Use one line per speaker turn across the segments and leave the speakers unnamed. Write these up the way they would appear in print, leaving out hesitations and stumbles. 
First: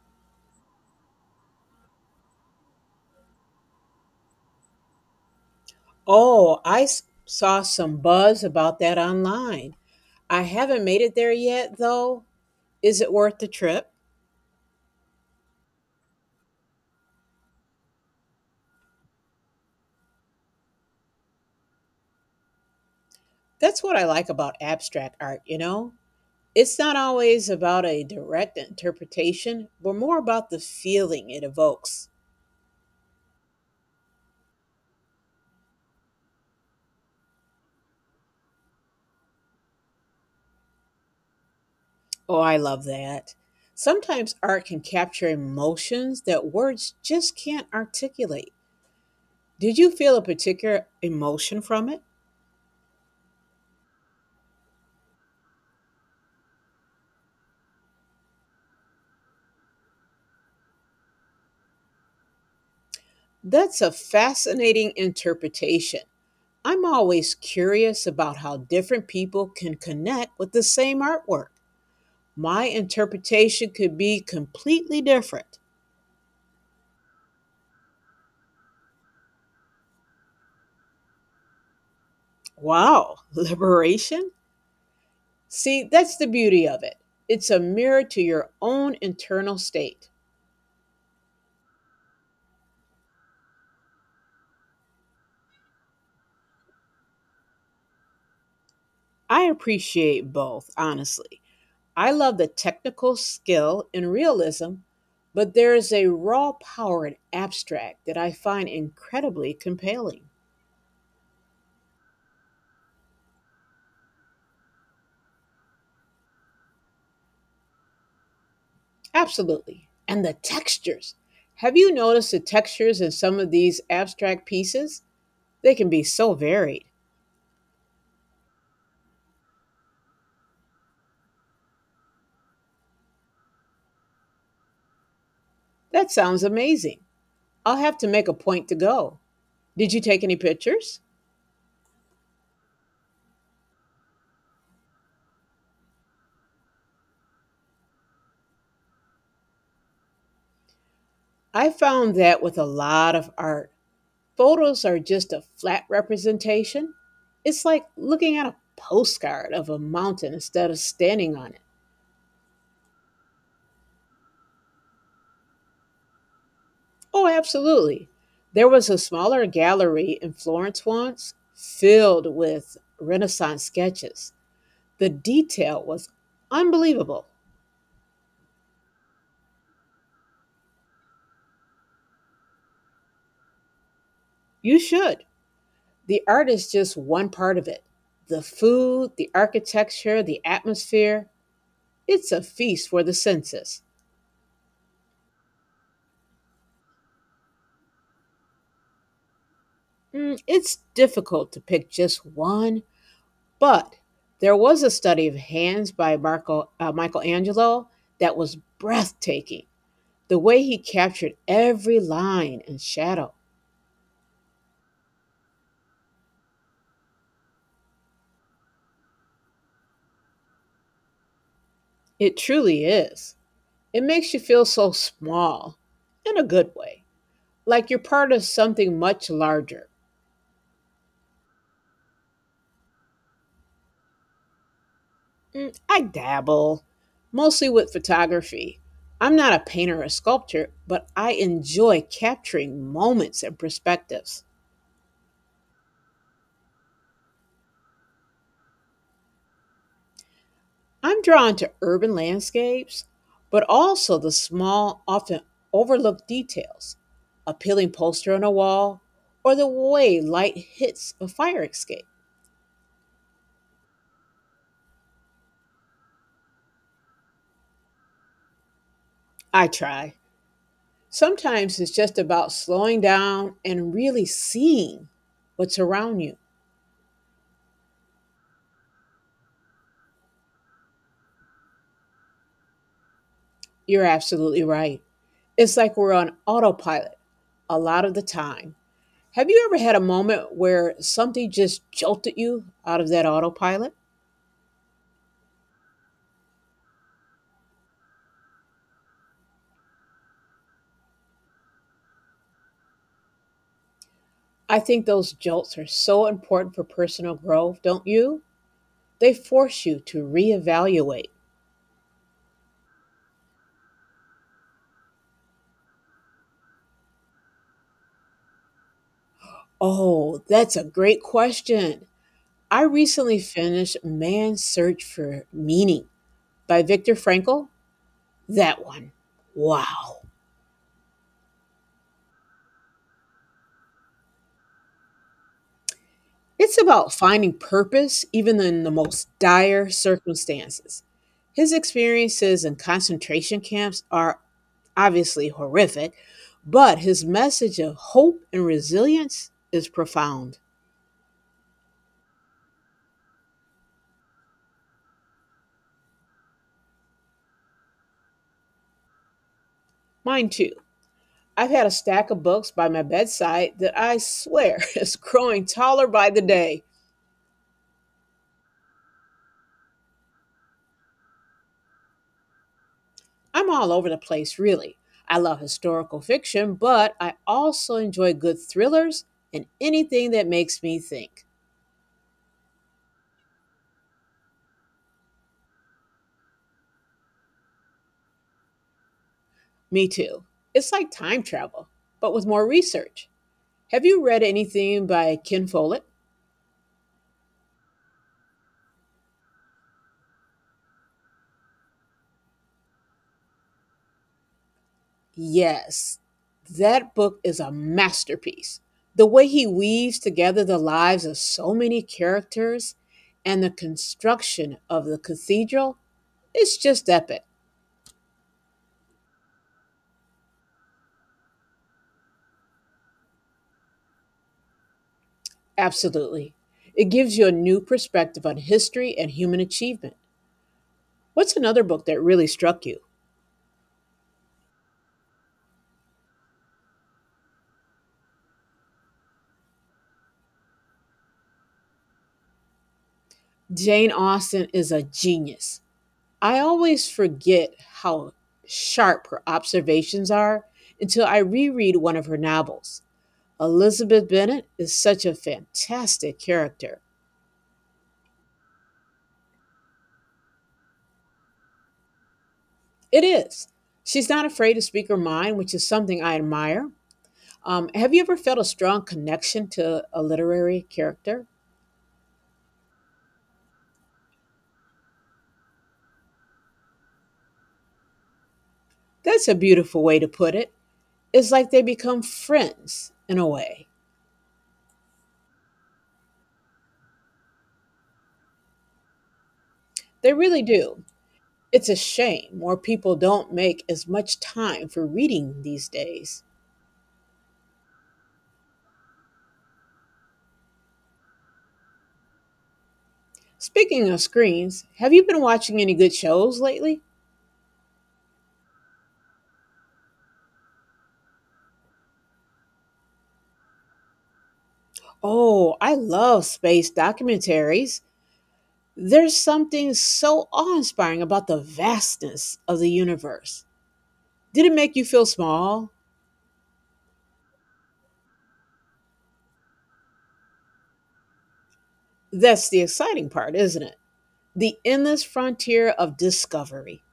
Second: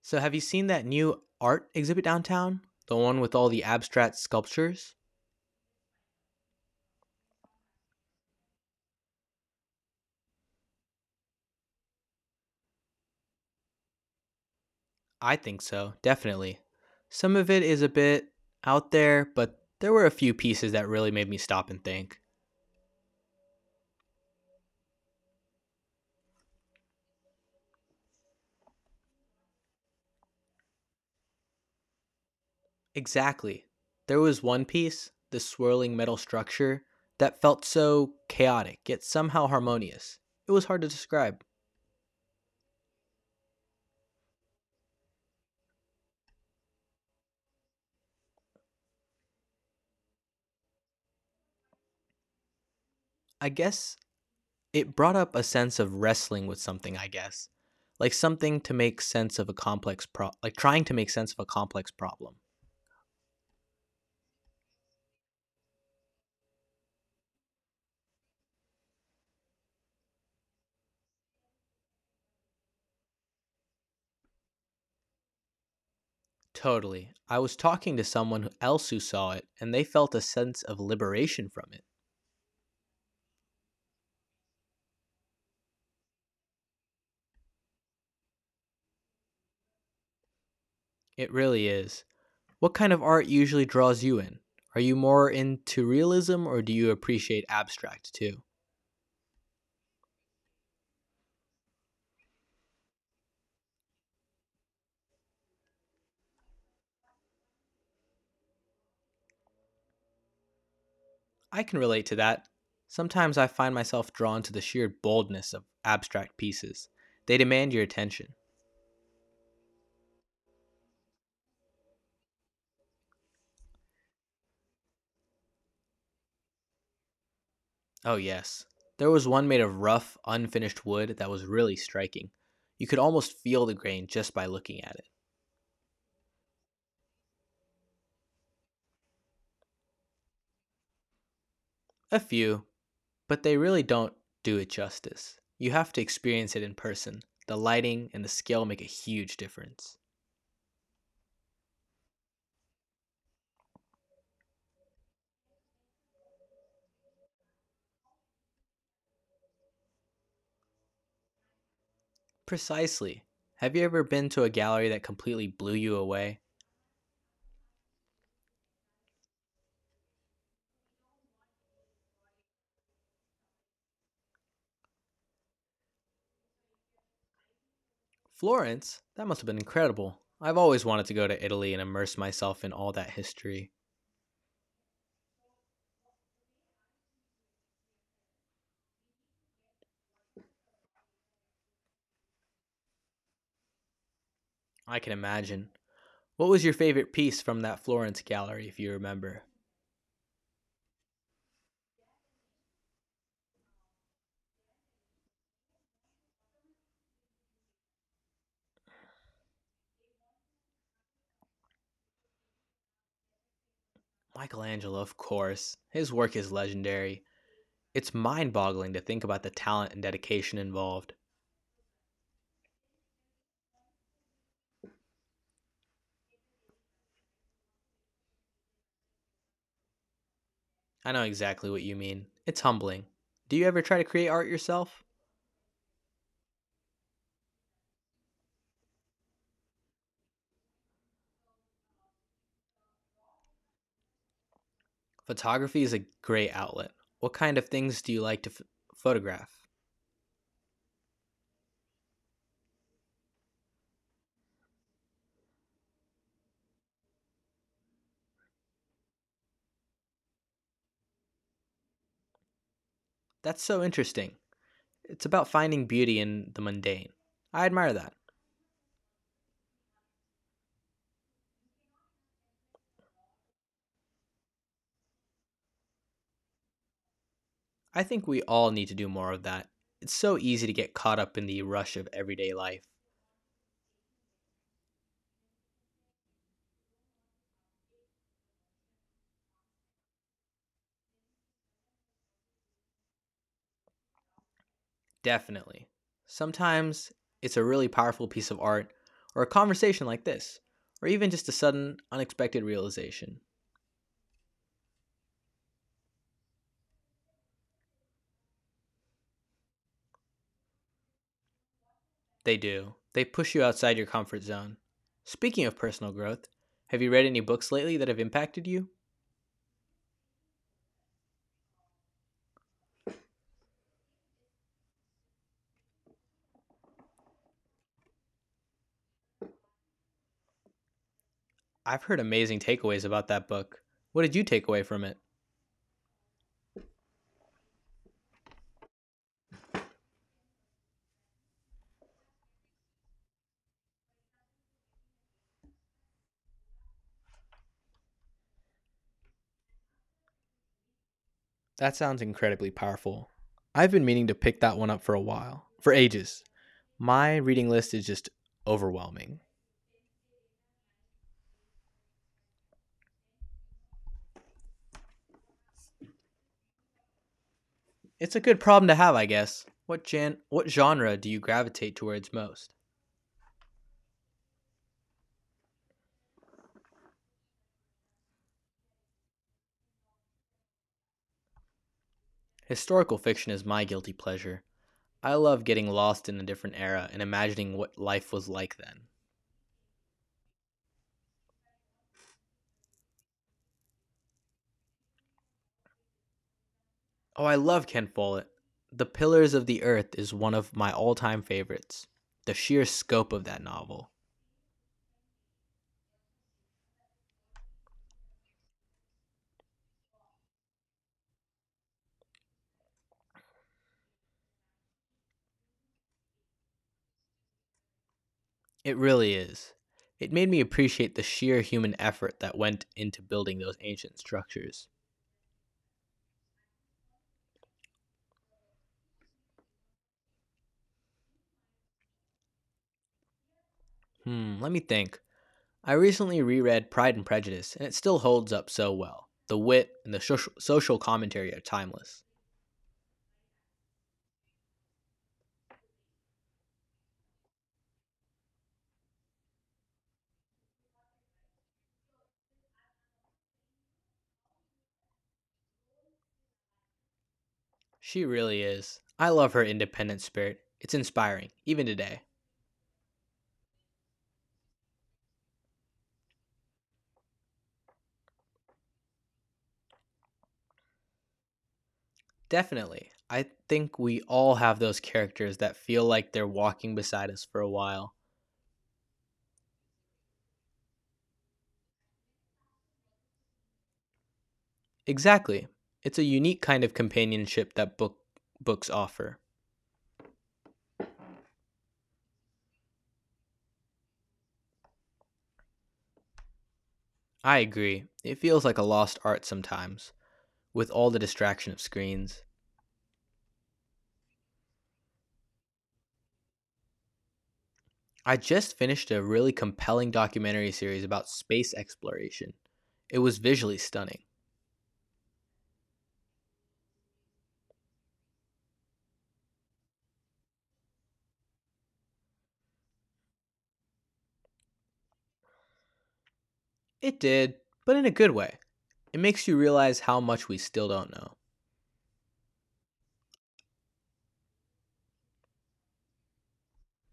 So, have you seen that new art exhibit downtown? The one with all the abstract sculptures?
Oh, I saw some buzz about that online. I haven't made it there yet, though. Is it worth the trip?
I think so, definitely. Some of it is a bit out there, but there were a few pieces that really made me stop and think.
That's what I like about abstract art, you know? It's not always about a direct interpretation, but more about the feeling it evokes.
Exactly. There was one piece, the swirling metal structure, that felt so chaotic, yet somehow harmonious. It was hard to describe.
Oh, I love that. Sometimes art can capture emotions that words just can't articulate. Did you feel a particular emotion from it?
I guess it brought up a sense of wrestling with something, I guess. Like something to make sense of a like trying to make sense of a complex problem.
That's a fascinating interpretation. I'm always curious about how different people can connect with the same artwork. My interpretation could be completely different.
Totally. I was talking to someone else who saw it, and they felt a sense of liberation from it.
Wow, liberation? See, that's the beauty of it. It's a mirror to your own internal state.
It really is. What kind of art usually draws you in? Are you more into realism or do you appreciate abstract too?
I appreciate both, honestly. I love the technical skill and realism, but there is a raw power in abstract that I find incredibly compelling.
I can relate to that. Sometimes I find myself drawn to the sheer boldness of abstract pieces, they demand your attention.
Absolutely. And the textures. Have you noticed the textures in some of these abstract pieces? They can be so varied.
Oh, yes. There was one made of rough, unfinished wood that was really striking. You could almost feel the grain just by looking at it.
That sounds amazing. I'll have to make a point to go. Did you take any pictures?
A few, but they really don't do it justice. You have to experience it in person. The lighting and the scale make a huge difference.
I found that with a lot of art, photos are just a flat representation. It's like looking at a postcard of a mountain instead of standing on it.
Precisely. Have you ever been to a gallery that completely blew you away?
Oh, absolutely. There was a smaller gallery in Florence once filled with Renaissance sketches. The detail was unbelievable.
Florence? That must have been incredible. I've always wanted to go to Italy and immerse myself in all that history.
You should. The art is just one part of it. The food, the architecture, the atmosphere, it's a feast for the senses.
I can imagine. What was your favorite piece from that Florence gallery, if you remember?
Mm, it's difficult to pick just one, but there was a study of hands by Michelangelo that was breathtaking. The way he captured every line and shadow.
Michelangelo, of course. His work is legendary. It's mind boggling to think about the talent and dedication involved.
It truly is. It makes you feel so small in a good way. Like you're part of something much larger.
I know exactly what you mean. It's humbling. Do you ever try to create art yourself?
Mm, I dabble, mostly with photography. I'm not a painter or sculptor, but I enjoy capturing moments and perspectives.
Photography is a great outlet. What kind of things do you like to photograph?
I'm drawn to urban landscapes, but also the small, often overlooked details a peeling poster on a wall, or the way light hits a fire escape.
That's so interesting. It's about finding beauty in the mundane. I admire that.
I try. Sometimes it's just about slowing down and really seeing what's around you.
I think we all need to do more of that. It's so easy to get caught up in the rush of everyday life.
You're absolutely right. It's like we're on autopilot a lot of the time. Have you ever had a moment where something just jolted you out of that autopilot?
Definitely. Sometimes it's a really powerful piece of art, or a conversation like this, or even just a sudden, unexpected realization.
I think those jolts are so important for personal growth, don't you? They force you to reevaluate.
They do. They push you outside your comfort zone. Speaking of personal growth, have you read any books lately that have impacted you?
Oh, that's a great question. I recently finished Man's Search for Meaning by Viktor Frankl. That one. Wow.
I've heard amazing takeaways about that book. What did you take away from it?
It's about finding purpose even in the most dire circumstances. His experiences in concentration camps are obviously horrific, but his message of hope and resilience is profound.
That sounds incredibly powerful. I've been meaning to pick that one up for a while, for ages. My reading list is just overwhelming.
Mine too. I've had a stack of books by my bedside that I swear is growing taller by the day.
It's a good problem to have, I guess. What what genre do you gravitate towards most?
I'm all over the place, really. I love historical fiction, but I also enjoy good thrillers and anything that makes me think.
Historical fiction is my guilty pleasure. I love getting lost in a different era and imagining what life was like then.
Me too. It's like time travel, but with more research. Have you read anything by Ken Follett?
Oh, I love Ken Follett. The Pillars of the Earth is one of my all-time favorites. The sheer scope of that novel.
Yes, that book is a masterpiece. The way he weaves together the lives of so many characters and the construction of the cathedral is just epic.
It really is. It made me appreciate the sheer human effort that went into building those ancient structures.
Absolutely. It gives you a new perspective on history and human achievement. What's another book that really struck you?
Hmm, let me think. I recently reread Pride and Prejudice, and it still holds up so well. The wit and the social commentary are timeless.
Jane Austen is a genius. I always forget how sharp her observations are until I reread one of her novels. Elizabeth Bennet is such a fantastic character.
She really is. I love her independent spirit. It's inspiring, even today.
It is. She's not afraid to speak her mind, which is something I admire. Have you ever felt a strong connection to a literary character?
Definitely. I think we all have those characters that feel like they're walking beside us for a while.
That's a beautiful way to put it. It's like they become friends in a way.
Exactly. It's a unique kind of companionship that books offer.
They really do. It's a shame more people don't make as much time for reading these days.
I agree. It feels like a lost art sometimes, with all the distraction of screens.
Speaking of screens, have you been watching any good shows lately?
I just finished a really compelling documentary series about space exploration. It was visually stunning.
Oh, I love space documentaries. There's something so awe-inspiring about the vastness of the universe. Did it make you feel small?
It did, but in a good way. It makes you realize how much we still don't know.
That's the exciting part, isn't it? The endless frontier of discovery.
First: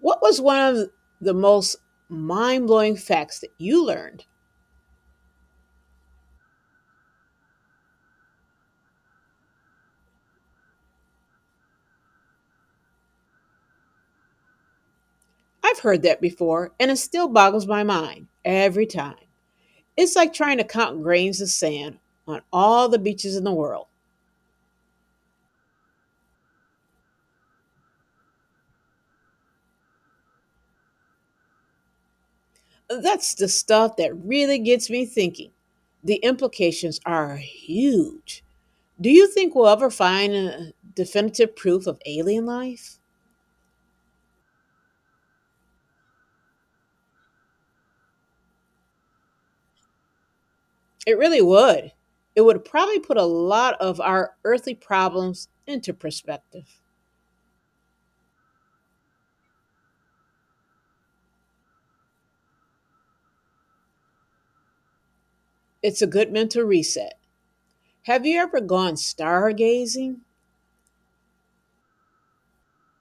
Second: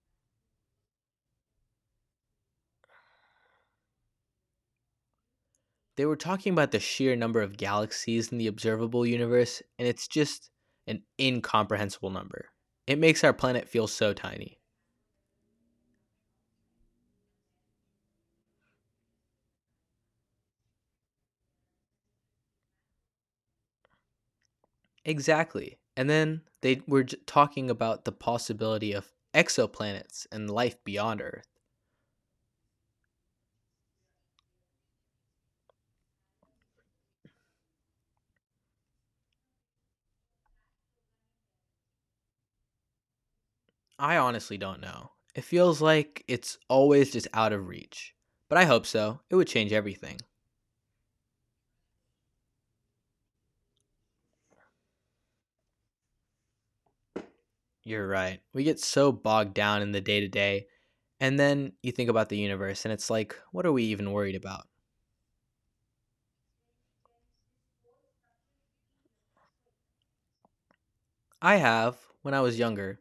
What was one of the most mind-blowing facts that you learned?
They were talking about the sheer number of galaxies in the observable universe, and it's just an incomprehensible number. It makes our planet feel so tiny.
I've heard that before, and it still boggles my mind every time. It's like trying to count grains of sand on all the beaches in the world.
Exactly. And then they were talking about the possibility of exoplanets and life beyond Earth.
That's the stuff that really gets me thinking. The implications are huge. Do you think we'll ever find definitive proof of alien life?
I honestly don't know. It feels like it's always just out of reach. But I hope so. It would change everything.
It really would. It would probably put a lot of our earthly problems into perspective.
You're right. We get so bogged down in the day to day, and then you think about the universe, and it's like, what are we even worried about?
It's a good mental reset. Have you ever gone stargazing?
I have, when I was younger,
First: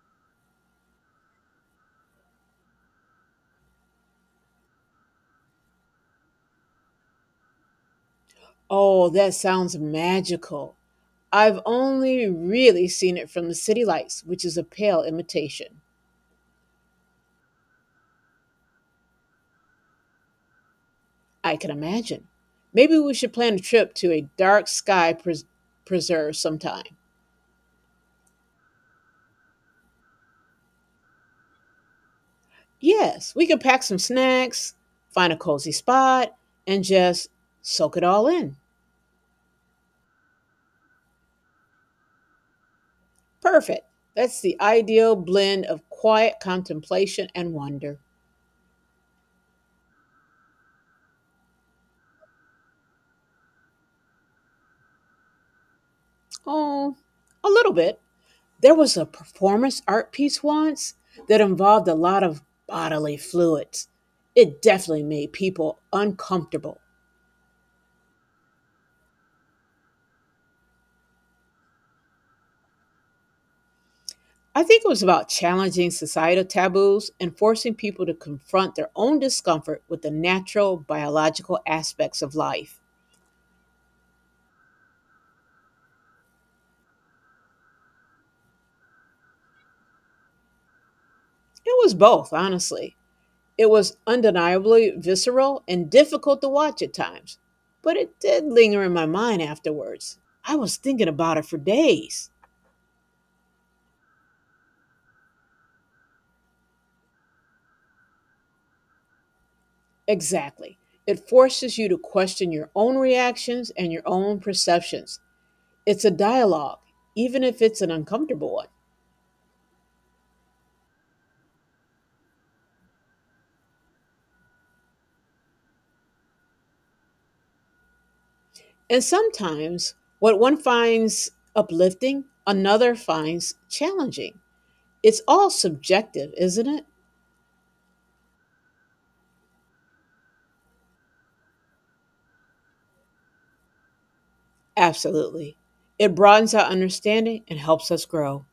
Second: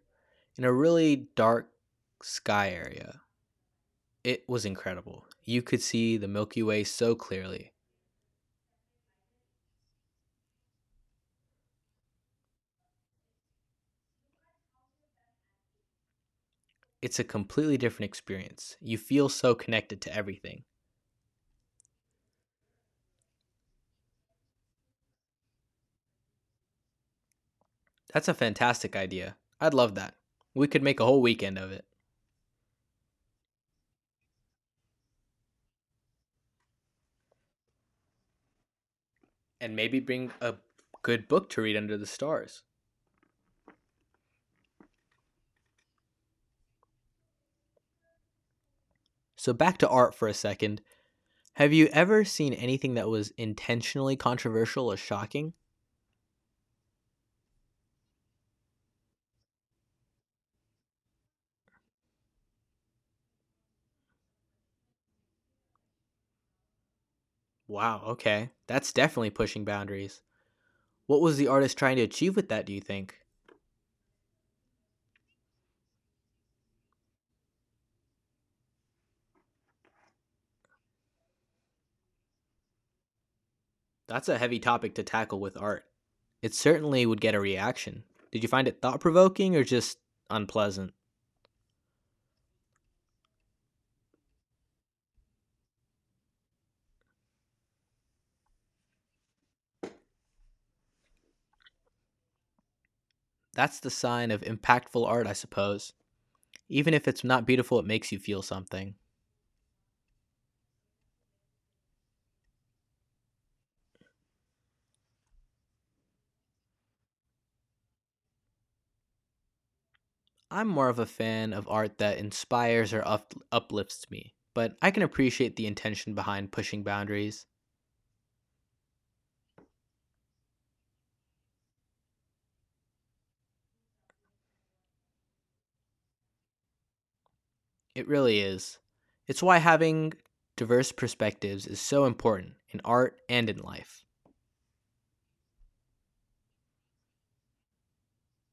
in a really dark sky area, it was incredible. You could see the Milky Way so clearly.
Oh, that sounds magical. I've only really seen it from the city lights, which is a pale imitation.
It's a completely different experience. You feel so connected to everything.
I can imagine. Maybe we should plan a trip to a dark sky preserve sometime.
That's a fantastic idea. I'd love that. We could make a whole weekend of it.
Yes, we can pack some snacks, find a cozy spot, and just soak it all in.
And maybe bring a good book to read under the stars.
Perfect. That's the ideal blend of quiet contemplation and wonder.
So back to art for a second. Have you ever seen anything that was intentionally controversial or shocking?
Oh, a little bit. There was a performance art piece once that involved a lot of bodily fluids. It definitely made people uncomfortable.
Wow, okay. That's definitely pushing boundaries. What was the artist trying to achieve with that, do you think?
I think it was about challenging societal taboos and forcing people to confront their own discomfort with the natural biological aspects of life.
That's a heavy topic to tackle with art. It certainly would get a reaction. Did you find it thought provoking or just unpleasant?
It was both, honestly. It was undeniably visceral and difficult to watch at times, but it did linger in my mind afterwards. I was thinking about it for days.
That's the sign of impactful art, I suppose. Even if it's not beautiful, it makes you feel something.
Exactly. It forces you to question your own reactions and your own perceptions. It's a dialogue, even if it's an uncomfortable one.
I'm more of a fan of art that inspires or uplifts me, but I can appreciate the intention behind pushing boundaries.
And sometimes what one finds uplifting, another finds challenging. It's all subjective, isn't it?
It really is. It's why having diverse perspectives is so important in art and in life.
Absolutely. It broadens our understanding and helps us grow.